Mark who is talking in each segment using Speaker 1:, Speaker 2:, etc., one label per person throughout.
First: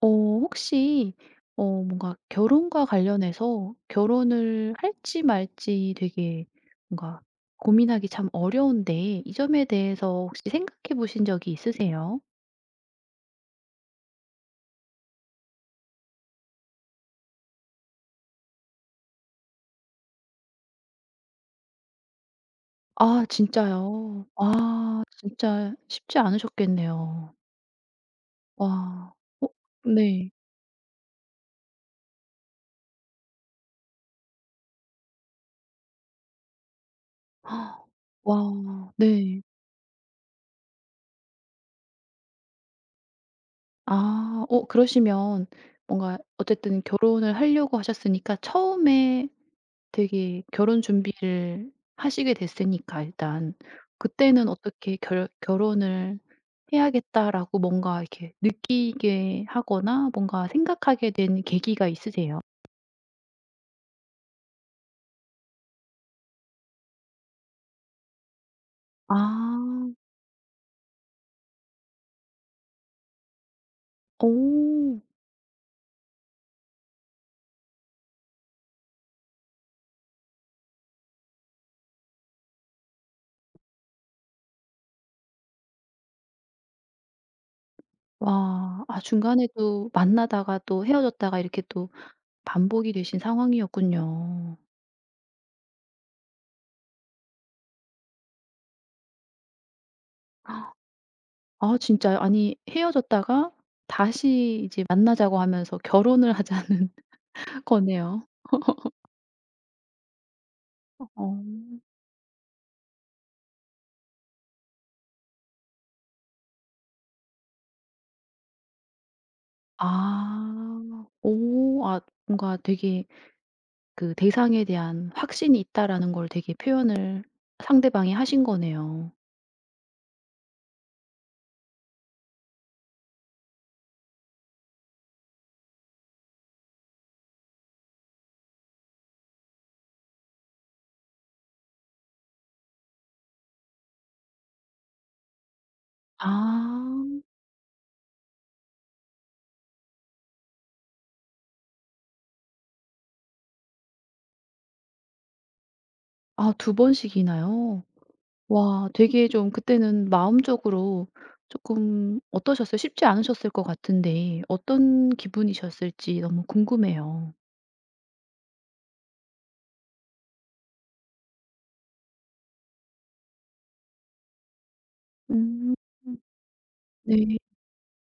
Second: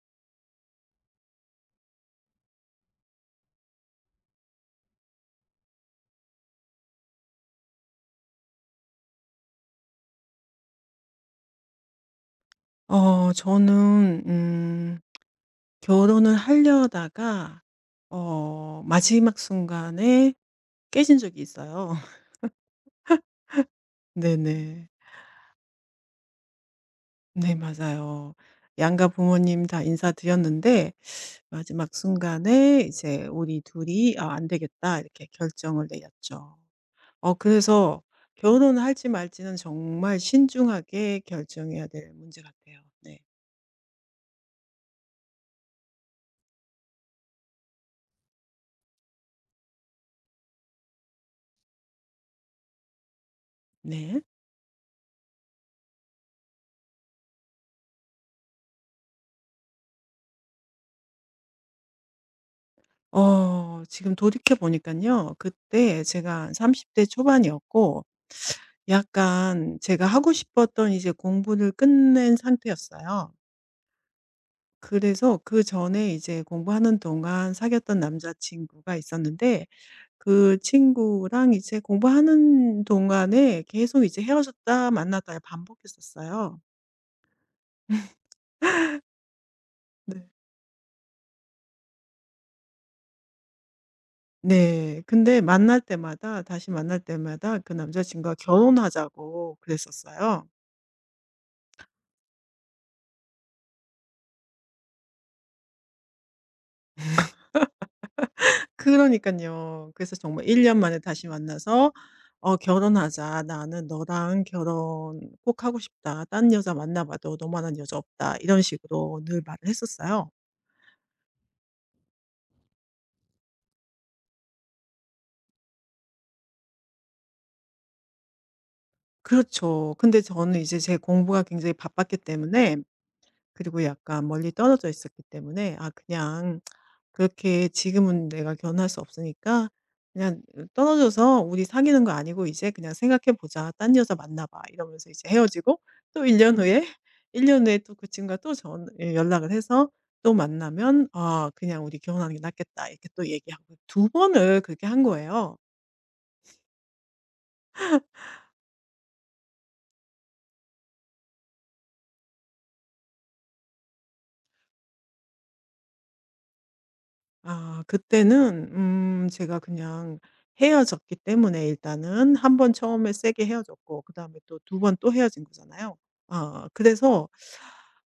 Speaker 1: 어 혹시 어 뭔가 결혼과 관련해서 결혼을 할지 말지 되게 뭔가 고민하기 참 어려운데 이 점에 대해서 혹시 생각해 보신 적이 있으세요?
Speaker 2: 저는 결혼을 하려다가 마지막 순간에 깨진 적이 있어요.
Speaker 1: 아 진짜요?
Speaker 2: 네네.
Speaker 1: 아 진짜 쉽지 않으셨겠네요.
Speaker 2: 네 맞아요. 양가
Speaker 1: 와. 어
Speaker 2: 부모님 다
Speaker 1: 네.
Speaker 2: 인사드렸는데 마지막 순간에 이제 우리 둘이 '아 안 되겠다.' 이렇게 결정을 내렸죠.
Speaker 1: 헉,
Speaker 2: 그래서 결혼을
Speaker 1: 와
Speaker 2: 할지
Speaker 1: 네.
Speaker 2: 말지는 정말 신중하게 결정해야 될 문제 같아요. 네.
Speaker 1: 아 어 그러시면 뭔가 어쨌든 결혼을 하려고 하셨으니까 처음에 되게 결혼 준비를 하시게 됐으니까 일단
Speaker 2: 네.
Speaker 1: 그때는 어떻게 결 '결혼을 해야겠다.'라고 뭔가 이렇게 느끼게 하거나 뭔가 생각하게 된 계기가 있으세요?
Speaker 2: 지금 돌이켜 보니깐요. 그때 제가 한 30대 초반이었고 약간
Speaker 1: 아.
Speaker 2: 제가 하고 싶었던 이제 공부를 끝낸 상태였어요.
Speaker 1: 오.
Speaker 2: 그래서 그전에 이제 공부하는 동안 사귀었던 남자친구가 있었는데 그 친구랑 이제 공부하는 동안에 계속 이제 헤어졌다 만났다 반복했었어요.
Speaker 1: 와. 아 중간에 또
Speaker 2: 네.
Speaker 1: 만나다가 또 헤어졌다가 이렇게 또 반복이 되신 상황이었군요.
Speaker 2: 네. 근데 만날 때마다 다시 만날 때마다 그 남자친구가 결혼하자고 그랬었어요.
Speaker 1: 아 진짜 아니 헤어졌다가 다시 이제 만나자고 하면서 결혼을 하자는 거네요.
Speaker 2: 그러니깐요. 그래서 정말 1년 만에 다시
Speaker 1: 어.
Speaker 2: 만나서 "어 결혼하자. 나는 너랑 결혼 꼭 하고 싶다. 딴 여자 만나 봐도 너만한 여자 없다." 이런 식으로 늘 말을 했었어요.
Speaker 1: 아. 오. 아 뭔가 되게 그 '대상에 대한 확신이 있다.'라는 걸 되게 표현을 상대방이 하신 거네요.
Speaker 2: 그렇죠. 근데 저는 이제 제 공부가 굉장히 바빴기 때문에 그리고 약간 멀리 떨어져 있었기 때문에 '아 그냥 그렇게 지금은 내가 견할 수 없으니까 그냥 떨어져서 "우리 사귀는 거 아니고 이제 그냥 생각해 보자. 딴 여자 만나 봐." 이러면서 이제 헤어지고 또
Speaker 1: 아.
Speaker 2: 1년 후에 1년 후에 또 그 친구가 또 전 예 연락을 해서 또 만나면 "아 그냥 우리 결혼하는 게 낫겠다." 이렇게 또 얘기하고 두 번을 그렇게 한 거예요.
Speaker 1: 아 두 번씩이나요? 와 되게 좀 그때는 마음적으로 조금 어떠셨어요? 쉽지 않으셨을 것 같은데 어떤 기분이셨을지 너무 궁금해요.
Speaker 2: 아 그때는 제가 그냥 헤어졌기 때문에 일단은 한 번 처음에 세게 헤어졌고 그다음에 또 두 번 또 헤어진
Speaker 1: 음.
Speaker 2: 거잖아요. 아 그래서
Speaker 1: 네.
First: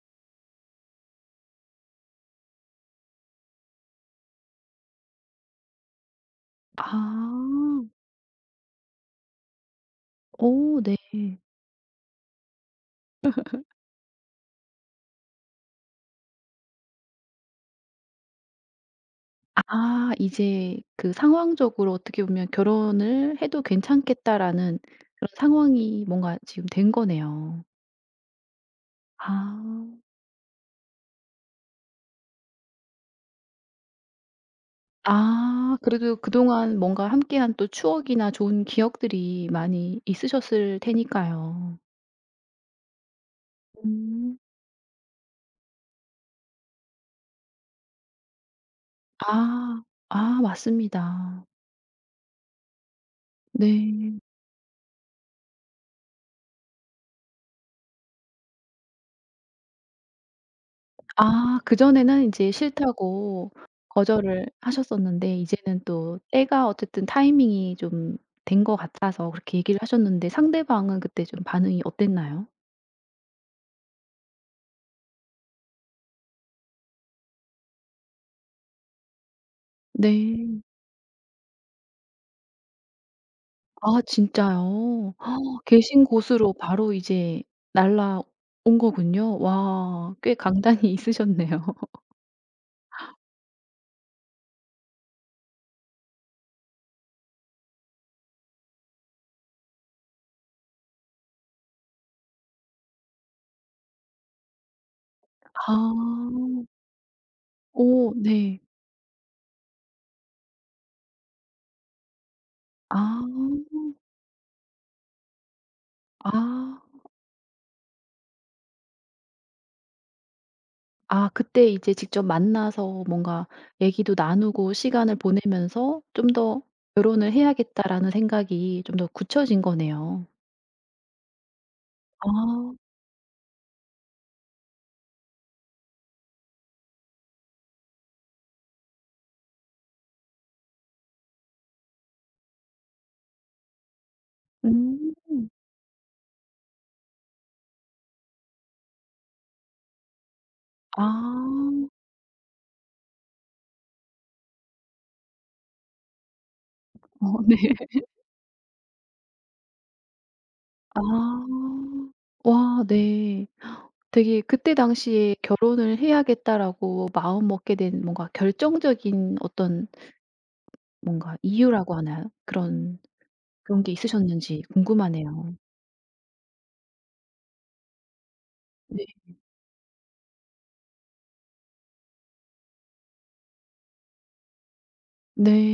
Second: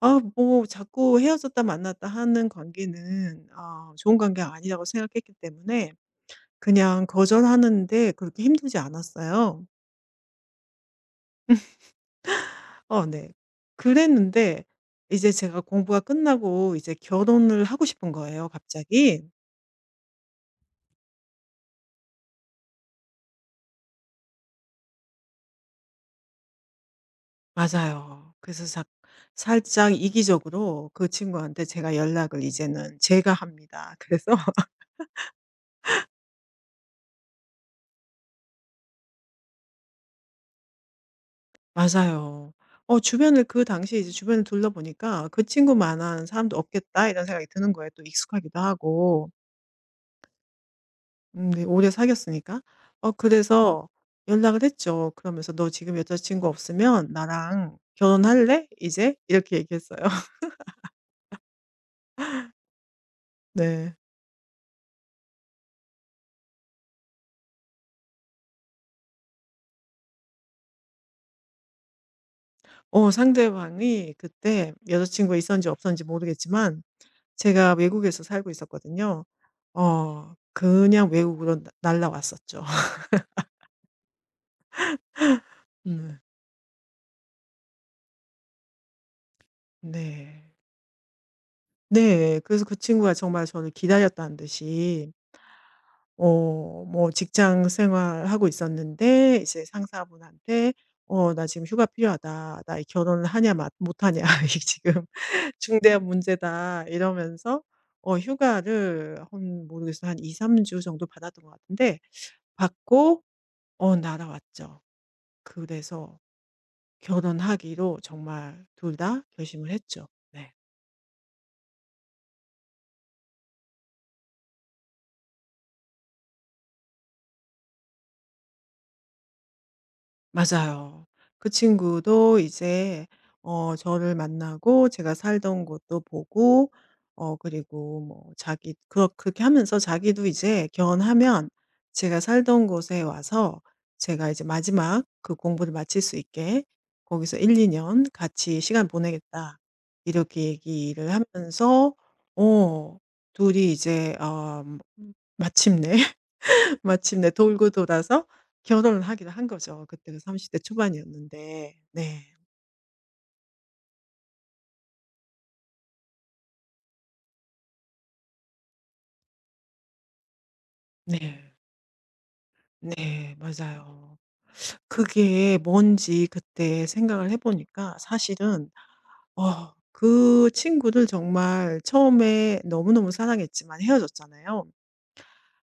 Speaker 2: 아 뭐 자꾸 헤어졌다 만났다 하는 관계는 아 좋은 관계가 아니라고 생각했기 때문에 그냥
Speaker 1: 아.
Speaker 2: 거절하는데 그렇게 힘들지 않았어요.
Speaker 1: 오 네.
Speaker 2: 어 네. 그랬는데 이제 제가 공부가 끝나고 이제 결혼을 하고 싶은 거예요 갑자기.
Speaker 1: 아 이제 그 상황적으로 어떻게 보면 '결혼을 해도 괜찮겠다.'라는 그런 상황이 뭔가 지금 된 거네요.
Speaker 2: 맞아요. 그래서
Speaker 1: 아.
Speaker 2: 살짝 이기적으로 그 친구한테 제가 연락을 이제는 제가 합니다. 그래서
Speaker 1: 아 그래도 그동안 뭔가 함께한 또 추억이나 좋은 기억들이 많이 있으셨을 테니까요.
Speaker 2: 맞아요. 주변을 그 당시에 이제
Speaker 1: 음.
Speaker 2: 주변을 둘러보니까 '그 친구만한 사람도 없겠다.' 이런 생각이 드는 거예요. 또 익숙하기도 하고.
Speaker 1: 아. 아 맞습니다.
Speaker 2: 네 오래 사귀었으니까. 그래서
Speaker 1: 네.
Speaker 2: 연락을 했죠. 그러면서 "너 지금 여자친구 없으면 나랑 결혼할래? 이제?" 이렇게 얘기했어요.
Speaker 1: 아 그전에는 인제 싫다고
Speaker 2: 네.
Speaker 1: 거절을 하셨었는데 이제는 또 때가 어쨌든 타이밍이 좀 된 것 같아서 그렇게 얘기를 하셨는데 상대방은 그때 좀 반응이 어땠나요?
Speaker 2: 상대방이 그때 여자친구가 있었는지 없었는지 모르겠지만 제가 외국에서 살고 있었거든요.
Speaker 1: 네.
Speaker 2: 그냥 외국으로 나 날라왔었죠.
Speaker 1: 아 진짜요? 계신
Speaker 2: 네.
Speaker 1: 곳으로 바로 이제 날아온 거군요. 와 꽤
Speaker 2: 네.
Speaker 1: 강단이 있으셨네요.
Speaker 2: 네. 그래서 그 친구가 정말 저를 기다렸다는 듯이 어 뭐 직장 생활하고 있었는데 이제 상사분한테 "어 나 지금 휴가 필요하다. 나 결혼을 하냐 마 못하냐 이게 지금 중대한
Speaker 1: 아.
Speaker 2: 문제다." 이러면서
Speaker 1: 오 네.
Speaker 2: 휴가를 한 모르겠어요. 한 2-3주 정도 받았던 것 같은데
Speaker 1: 아.
Speaker 2: 받고 날아왔죠. 그래서
Speaker 1: 아.
Speaker 2: 결혼하기로 정말 둘 다 결심을 했죠. 네.
Speaker 1: 아 그때 이제 직접 만나서 뭔가 얘기도 나누고 시간을 보내면서 '좀 더 결혼을 해야겠다.'라는 생각이 좀 더 굳혀진 거네요.
Speaker 2: 맞아요. 그 친구도
Speaker 1: 아.
Speaker 2: 이제 저를 만나고 제가 살던 곳도 보고 그리고 뭐 자기 그렇게 하면서 자기도 이제 결혼하면 제가 살던 곳에 와서 제가 이제 마지막
Speaker 1: 음.
Speaker 2: 그 공부를 마칠 수 있게 거기서 1-2년 같이 시간 보내겠다. 이렇게 얘기를
Speaker 1: 아.
Speaker 2: 하면서 어 둘이 이제. 마침내 마침내
Speaker 1: 어 네.
Speaker 2: 돌고 돌아서 결혼을 하기로 한 거죠. 그때가 30대
Speaker 1: 아.
Speaker 2: 초반이었는데. 네.
Speaker 1: 와 네. 되게 그때 당시에 '결혼을 해야겠다.'라고 마음먹게 된 뭔가 결정적인 어떤 뭔가
Speaker 2: 네.
Speaker 1: 이유라고 하나요? 그런
Speaker 2: 네.
Speaker 1: 그런 게
Speaker 2: 맞아요.
Speaker 1: 있으셨는지 궁금하네요.
Speaker 2: 그게 뭔지 그때 생각을 해 보니까 사실은
Speaker 1: 네.
Speaker 2: 그 친구를 정말 처음에 너무너무 사랑했지만 헤어졌잖아요.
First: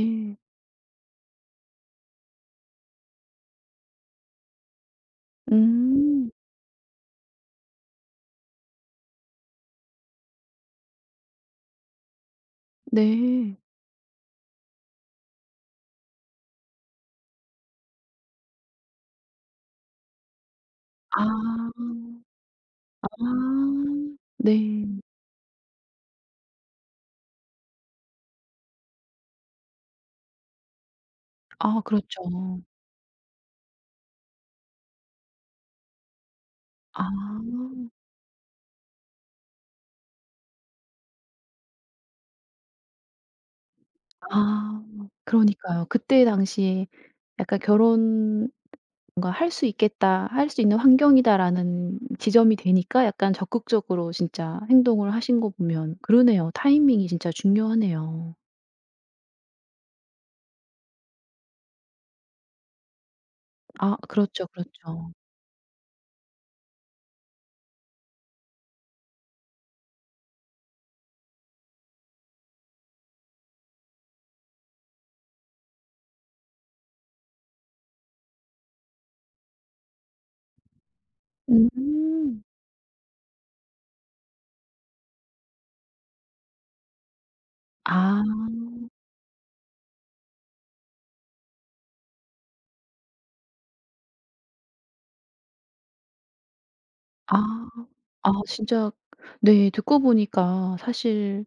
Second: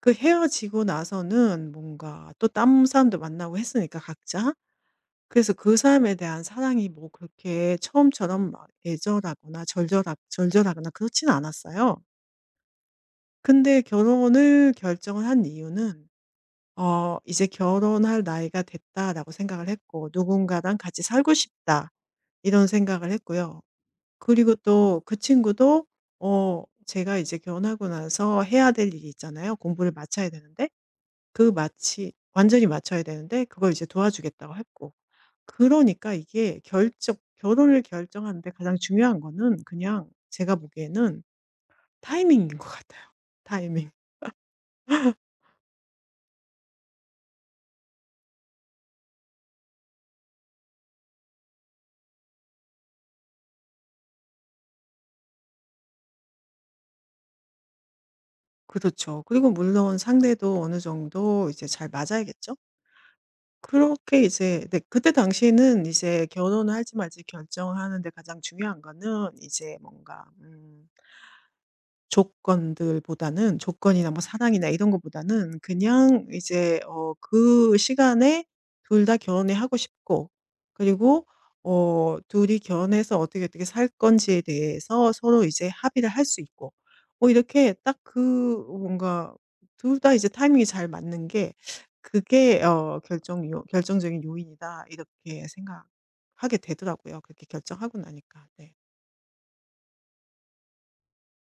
Speaker 2: 그 헤어지고 나서는 뭔가 또 다른 사람도 만나고 했으니까 각자. 그래서 그 사람에
Speaker 1: 음.
Speaker 2: 대한 사랑이 뭐 그렇게 처음처럼 막 애절하거나 절절하거나 그렇지는 않았어요.
Speaker 1: 네.
Speaker 2: 근데 결혼을 결정을 한 이유는 '이제 결혼할 나이가 됐다.'라고 생각을 했고 '누군가랑 같이
Speaker 1: 아.
Speaker 2: 살고 싶다.' 이런 생각을 했고요.
Speaker 1: 아.
Speaker 2: 그리고
Speaker 1: 네.
Speaker 2: 또 그 친구도 제가 이제 결혼하고 나서 해야 될 일이 있잖아요. 공부를 마쳐야 되는데 그
Speaker 1: 아
Speaker 2: 마치
Speaker 1: 그렇죠.
Speaker 2: 완전히 마쳐야 되는데 그걸 이제 도와주겠다고 했고. 그러니까 이게
Speaker 1: 아.
Speaker 2: 결정 결혼을 결정하는데 가장 중요한 거는 그냥 제가 보기에는 타이밍인 것 같아요. 타이밍.
Speaker 1: 아. 그러니까요. 그때 당시에 약간 결혼 뭔가 '할 수 있겠다. 할 수 있는 환경이다.'라는 지점이 되니까 약간 적극적으로 진짜 행동을 하신 거 보면 그러네요. 타이밍이 진짜 중요하네요.
Speaker 2: 그렇죠. 그리고 물론 상대도 어느 정도 이제 잘 맞아야겠죠?
Speaker 1: 아
Speaker 2: 그렇게
Speaker 1: 그렇죠,
Speaker 2: 이제 네 그때
Speaker 1: 그렇죠.
Speaker 2: 당시에는 이제 결혼을 할지 말지 결정하는데 가장 중요한 거는 이제 뭔가 조건들보다는 조건이나 뭐 사랑이나 이런 것보다는 그냥 이제 그 시간에 둘 다 결혼을 하고 싶고 그리고
Speaker 1: 음.
Speaker 2: 둘이 결혼해서 어떻게 어떻게 살 건지에 대해서 서로 이제 합의를 할 수 있고 뭐 이렇게 딱 그
Speaker 1: 아.
Speaker 2: 뭔가 둘 다 이제 타이밍이 잘 맞는 게 그게 결정적인 요인이다 이렇게 생각하게 되더라고요, 그렇게
Speaker 1: 아.
Speaker 2: 결정하고
Speaker 1: 아
Speaker 2: 나니까. 네.
Speaker 1: 진짜 네 듣고 보니까 사실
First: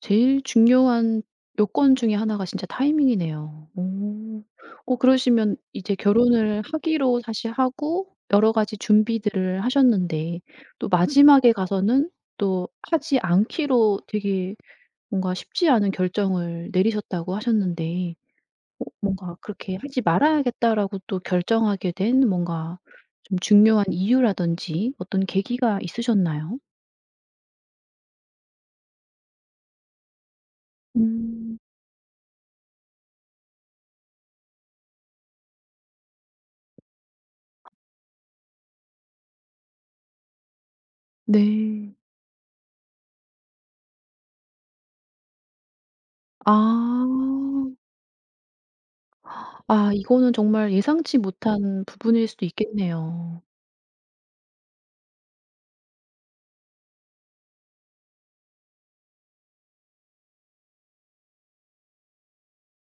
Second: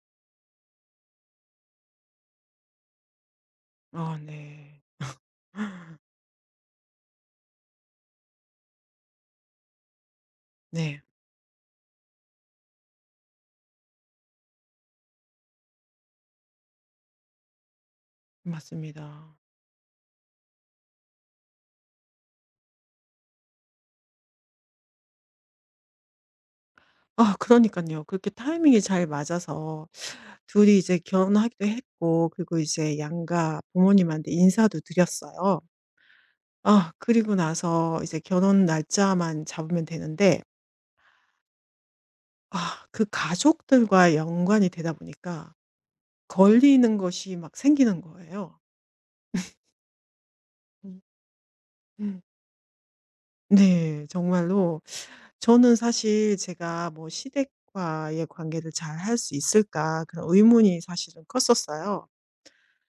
Speaker 1: 제일 중요한 요건 중에 하나가 진짜 타이밍이네요.
Speaker 2: 아
Speaker 1: 오.
Speaker 2: 네.
Speaker 1: 어 그러시면 이제 결혼을 하기로 다시 하고 여러 가지 준비들을 하셨는데 또
Speaker 2: 네.
Speaker 1: 마지막에 가서는 또 하지 않기로 되게 뭔가 쉽지 않은 결정을 내리셨다고 하셨는데 어
Speaker 2: 맞습니다.
Speaker 1: 뭔가 그렇게 '하지 말아야겠다.'라고 또 결정하게 된 뭔가 좀 중요한 이유라든지 어떤 계기가 있으셨나요?
Speaker 2: 아 그러니까요 그렇게 타이밍이 잘 맞아서 둘이 이제
Speaker 1: 음.
Speaker 2: 결혼하기도 했고 그리고 이제 양가 부모님한테 인사도 드렸어요. 아 그리고 나서 이제 결혼 날짜만 잡으면 되는데
Speaker 1: 네.
Speaker 2: 아 그 가족들과 연관이 되다 보니까
Speaker 1: 아.
Speaker 2: 걸리는 것이 막 생기는 거예요.
Speaker 1: 아 이거는 정말
Speaker 2: 음.
Speaker 1: 예상치 못한
Speaker 2: 음.
Speaker 1: 부분일 수도 있겠네요.
Speaker 2: 네. 정말로 저는 사실 제가 뭐 '시댁과의 관계를 잘 할 수 있을까?' 그런 의문이 사실은 컸었어요.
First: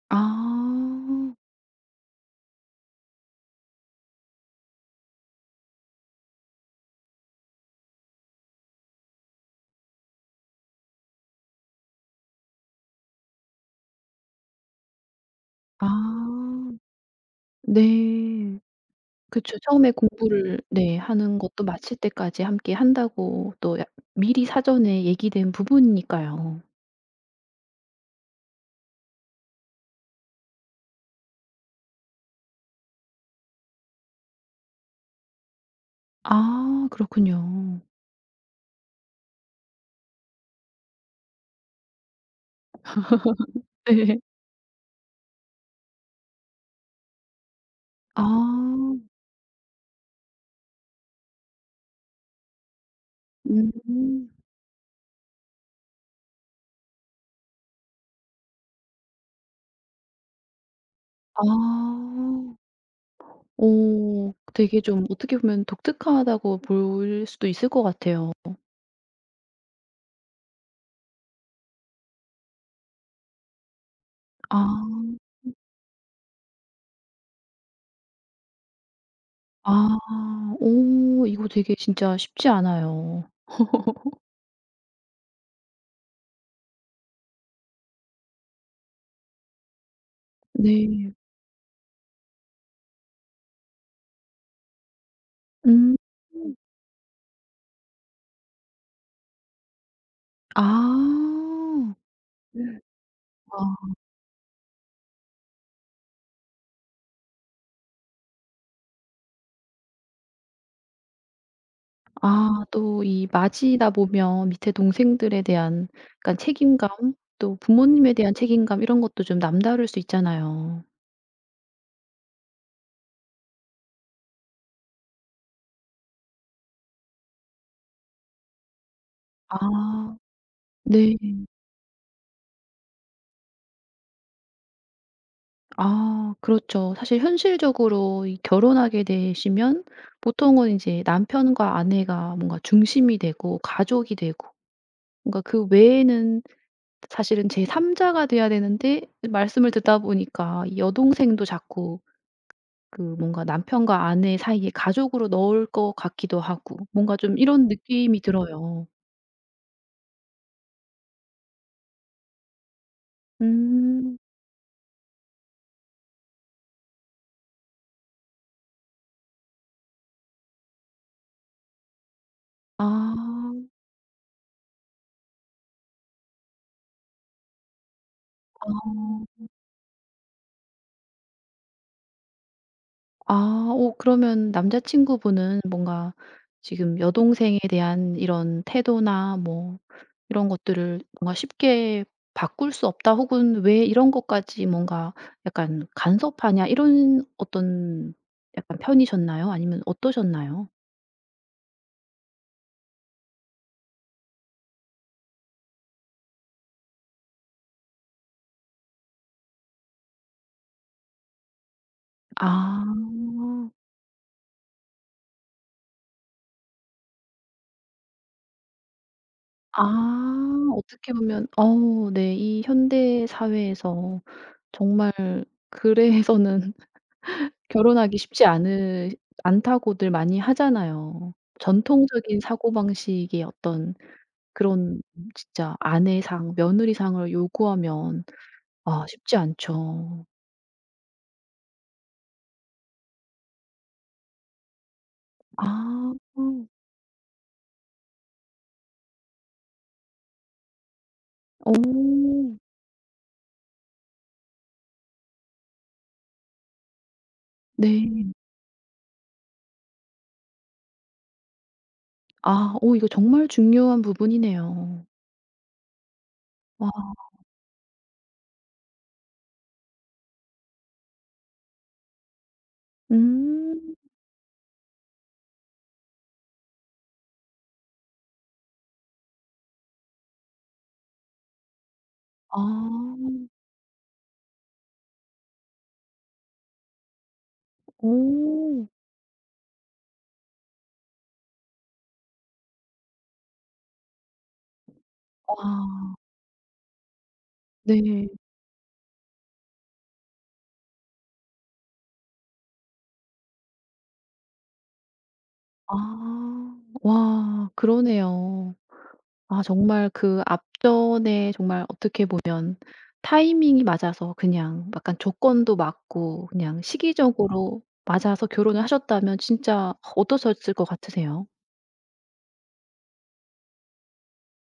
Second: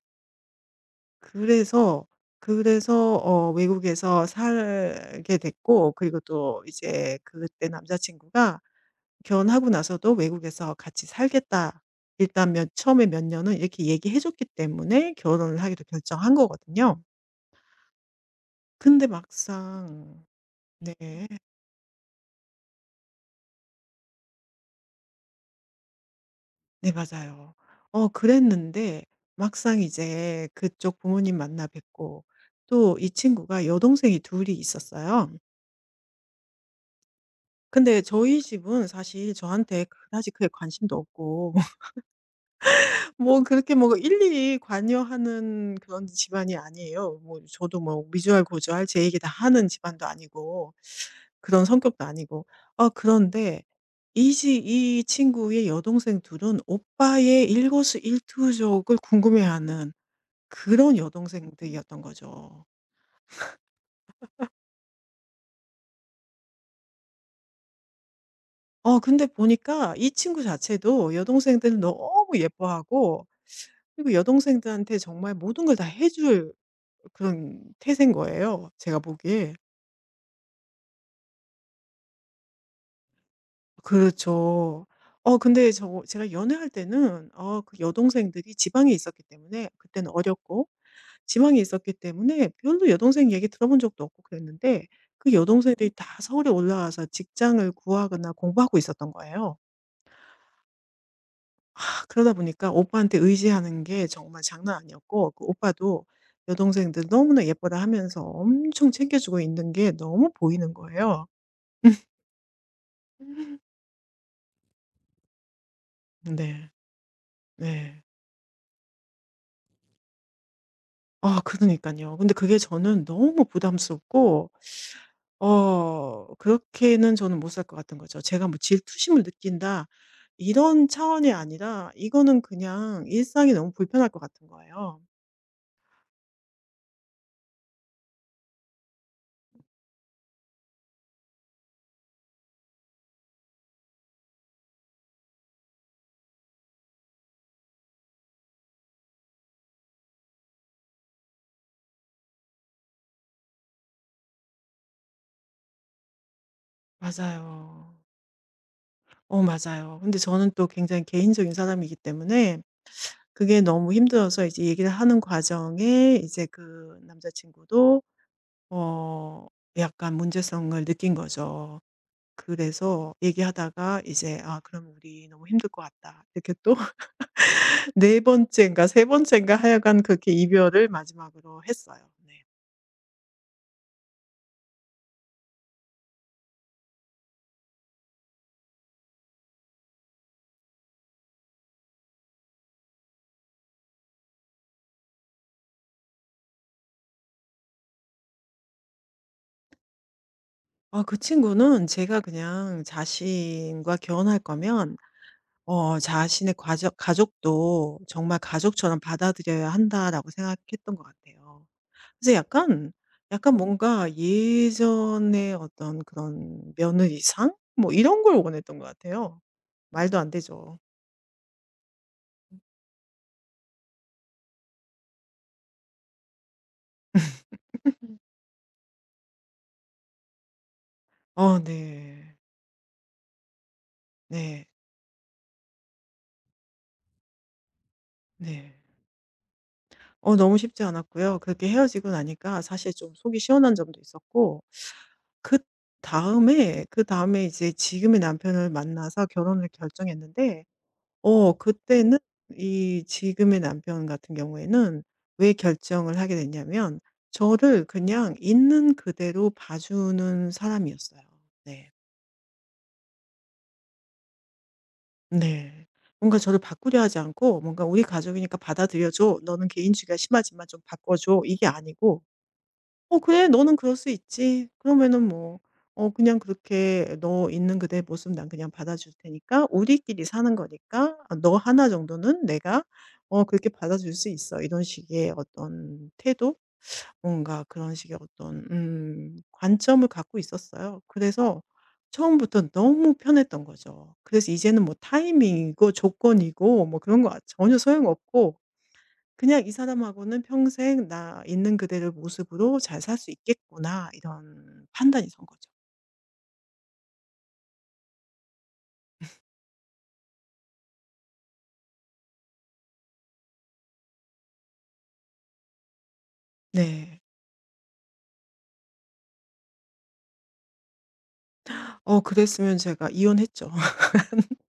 Speaker 1: 아.
Speaker 2: 그래서 외국에서 살게 됐고 그리고 또 이제 그때 남자 친구가 결혼하고 나서도 "외국에서 같이 살겠다." 일단 몇 처음에 몇 년은 이렇게 얘기해 줬기 때문에 결혼을 하기로 결정한
Speaker 1: 아.
Speaker 2: 거거든요.
Speaker 1: 네.
Speaker 2: 근데
Speaker 1: 그쵸. 처음에
Speaker 2: 막상
Speaker 1: 공부를
Speaker 2: 네.
Speaker 1: 네 하는 것도 마칠 때까지 함께 한다고 또 미리 사전에 얘기된 부분이니까요.
Speaker 2: 네 맞아요. 그랬는데 막상 이제 그쪽 부모님 만나 뵙고 또 이 친구가 여동생이 둘이 있었어요.
Speaker 1: 아 그렇군요.
Speaker 2: 근데 저희 집은 사실 저한테 그다지 그게 관심도 없고 뭐 그렇게 뭐
Speaker 1: 네.
Speaker 2: 일일이 관여하는 그런 집안이 아니에요. 뭐 저도 뭐 미주알고주알
Speaker 1: 아.
Speaker 2: 제 얘기 다 하는 집안도 아니고 그런 성격도 아니고. 그런데
Speaker 1: 음.
Speaker 2: 이지 이 친구의 여동생 둘은 오빠의 일거수일투족을 궁금해하는 그런
Speaker 1: 아.
Speaker 2: 여동생들이었던 거죠.
Speaker 1: 오, 되게 좀 어떻게 보면 독특하다고 볼 수도 있을 것 같아요.
Speaker 2: 근데 보니까 이 친구 자체도 여동생들을 너무 예뻐하고 그리고
Speaker 1: 아.
Speaker 2: 여동생들한테 정말 모든 걸 다 해줄 그런 태세인 거예요, 제가 보기에.
Speaker 1: 아. 오 이거 되게 진짜 쉽지 않아요.
Speaker 2: 그렇죠. 근데 제가 연애할 때는 그 여동생들이 지방에 있었기 때문에 그때는 어렸고
Speaker 1: 네.
Speaker 2: 지방에 있었기 때문에 별로 여동생 얘기 들어본 적도 없고 그랬는데 그 여동생들이
Speaker 1: 음.
Speaker 2: 다 서울에 올라와서 직장을 구하거나 공부하고 있었던 거예요.
Speaker 1: 아.
Speaker 2: 하, 그러다 보니까
Speaker 1: 음.
Speaker 2: 오빠한테
Speaker 1: 와.
Speaker 2: 의지하는 게 정말 장난 아니었고 그 오빠도 여동생들 너무나 예뻐라 하면서 엄청 챙겨주고 있는 게 너무 보이는 거예요.
Speaker 1: 아 또 이 맏이다 보면 밑에 동생들에 대한 약간
Speaker 2: 네.
Speaker 1: 책임감 또
Speaker 2: 네.
Speaker 1: 부모님에 대한 책임감 이런 것도 좀 남다를 수 있잖아요.
Speaker 2: 아 그러니깐요. 근데 그게 저는 너무 부담스럽고 그렇게는 저는 못 살 것 같은 거죠. 제가 뭐 '질투심을 느낀다.'
Speaker 1: 아.
Speaker 2: 이런
Speaker 1: 네.
Speaker 2: 차원이 아니라 이거는 그냥 일상이 너무 불편할 것 같은 거예요.
Speaker 1: 아 그렇죠. 사실 현실적으로 이 결혼하게 되시면 보통은 인제 남편과 아내가 뭔가 중심이 되고 가족이 되고 뭔가 그 외에는 사실은 제3 자가 돼야 되는데 말씀을 듣다 보니까 이 여동생도 자꾸 그 뭔가 남편과 아내 사이에 가족으로 넣을 것 같기도 하고 뭔가 좀 이런
Speaker 2: 맞아요.
Speaker 1: 느낌이 들어요.
Speaker 2: 맞아요. 근데 저는 또 굉장히 개인적인 사람이기 때문에 그게 너무
Speaker 1: 음.
Speaker 2: 힘들어서 이제 얘기를 하는 과정에 이제 그 남자친구도 어 약간 문제성을 느낀 거죠. 그래서
Speaker 1: 아.
Speaker 2: 얘기하다가 이제 "아 그럼 우리 너무 힘들 것 같다." 이렇게 또 네 번째인가 세
Speaker 1: 아.
Speaker 2: 번째인가 하여간 그렇게 이별을 마지막으로 했어요. 네.
Speaker 1: 아. 어 그러면 남자친구분은 뭔가 지금 여동생에 대한 이런 태도나 뭐 이런 것들을 뭔가 쉽게 바꿀 수 없다 혹은 '왜 이런 것까지 뭔가 약간 간섭하냐.' 이런 어떤 약간 편이셨나요? 아니면 어떠셨나요?
Speaker 2: 아 그 친구는 제가 그냥 자신과 결혼할 거면 자신의 가족도 정말 가족처럼 받아들여야 한다라고 생각했던 것 같아요. 그래서
Speaker 1: 아.
Speaker 2: 약간 뭔가 예전의 어떤 그런 며느리상 뭐 이런 걸 원했던 것 같아요. 말도 안
Speaker 1: 아.
Speaker 2: 되죠.
Speaker 1: 어떻게 보면 어 네. 이 현대 사회에서 정말 그래서는 결혼하기 쉽지 않으 않다고들 많이 하잖아요.
Speaker 2: 어 네.
Speaker 1: 전통적인 사고방식의 어떤
Speaker 2: 네.
Speaker 1: 그런 진짜 아내상, 며느리상을 요구하면
Speaker 2: 네.
Speaker 1: 아 쉽지 않죠.
Speaker 2: 너무 쉽지 않았고요. 그렇게 헤어지고 나니까 사실 좀 속이 시원한 점도 있었고
Speaker 1: 아.
Speaker 2: 그다음에 이제 지금의 남편을 만나서 결혼을 결정했는데
Speaker 1: 어.
Speaker 2: 그때는 이 지금의 남편 같은 경우에는 왜 결정을 하게 됐냐면 저를
Speaker 1: 네.
Speaker 2: 그냥 있는 그대로 봐주는 사람이었어요. 네.
Speaker 1: 아 어 이거 정말 중요한 부분이네요.
Speaker 2: 네. 뭔가 저를 바꾸려
Speaker 1: 와.
Speaker 2: 하지 않고 뭔가 '우리 가족이니까 받아들여 줘. 너는 개인주의가 심하지만 좀 바꿔 줘.' 이게 아니고 "어 그래. 너는 그럴
Speaker 1: 음.
Speaker 2: 수 있지." 그러면은 뭐 "어 그냥 그렇게 너 있는 그대의 모습 난 그냥 받아줄 테니까 우리끼리 사는 거니까 아너나 정도는 내가
Speaker 1: 아.
Speaker 2: 그렇게 받아줄 수 있어." 이런 식의 어떤 태도? 뭔가 그런 식의 어떤
Speaker 1: 오.
Speaker 2: 관점을 갖고 있었어요. 그래서 처음부터 너무 편했던 거죠. 그래서 이제는 뭐 타이밍이고
Speaker 1: 와.
Speaker 2: 조건이고 뭐 그런 거 아 전혀
Speaker 1: 네.
Speaker 2: 소용없고 그냥 '이 사람하고는 평생 나 있는 그대로 모습으로 잘 살 수 있겠구나.' 이런 판단이 선 거죠.
Speaker 1: 아. 와 그러네요. 아 정말 그 앞전에 정말 어떻게 보면 타이밍이 맞아서 그냥 약간 조건도 맞고 그냥
Speaker 2: 네.
Speaker 1: 시기적으로 맞아서 결혼을 하셨다면 진짜 어떠셨을 것 같으세요?
Speaker 2: 그랬으면 제가 이혼했죠.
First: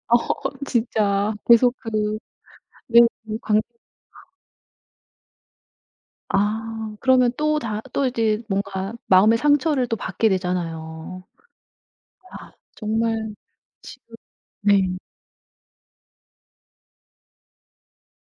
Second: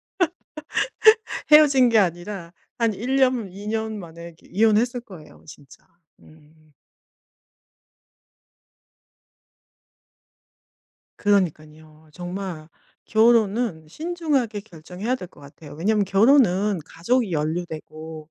Speaker 1: 어 진짜 계속
Speaker 2: 헤어진 게 아니라 한
Speaker 1: 네
Speaker 2: 1년 년,
Speaker 1: 관
Speaker 2: 2년 만에 이렇게 이혼했을 거예요 진짜. 음.
Speaker 1: 아 그러면 또 다 또 이제 뭔가 마음의 상처를 또 받게 되잖아요.
Speaker 2: 그러니까요
Speaker 1: 아
Speaker 2: 정말
Speaker 1: 정말
Speaker 2: 결혼은
Speaker 1: 지금
Speaker 2: 신중하게
Speaker 1: 네.
Speaker 2: 결정해야 될 것 같아요. 왜냐면 하 결혼은 가족이 연루되고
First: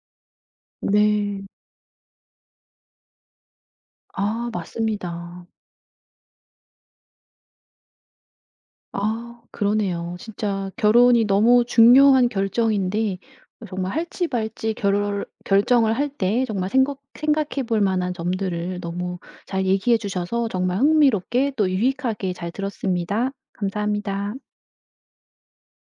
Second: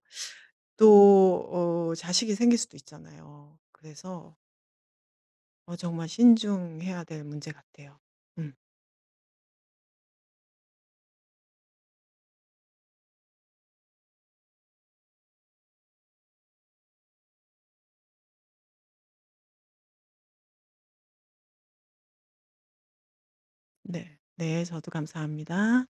Speaker 2: 또
Speaker 1: 네.
Speaker 2: 자식이 생길 수도 있잖아요. 그래서
Speaker 1: 아 맞습니다.
Speaker 2: 정말 신중해야 될 문제 같아요. 음.
Speaker 1: 아 그러네요. 진짜 결혼이 너무 중요한 결정인데 어 정말 할지 말지 결 결정을 할 때 정말 생각해 볼 만한 점들을 너무 잘 얘기해 주셔서 정말 흥미롭게 또 유익하게 잘 들었습니다.
Speaker 2: 네.
Speaker 1: 감사합니다.
Speaker 2: 네. 저도 감사합니다.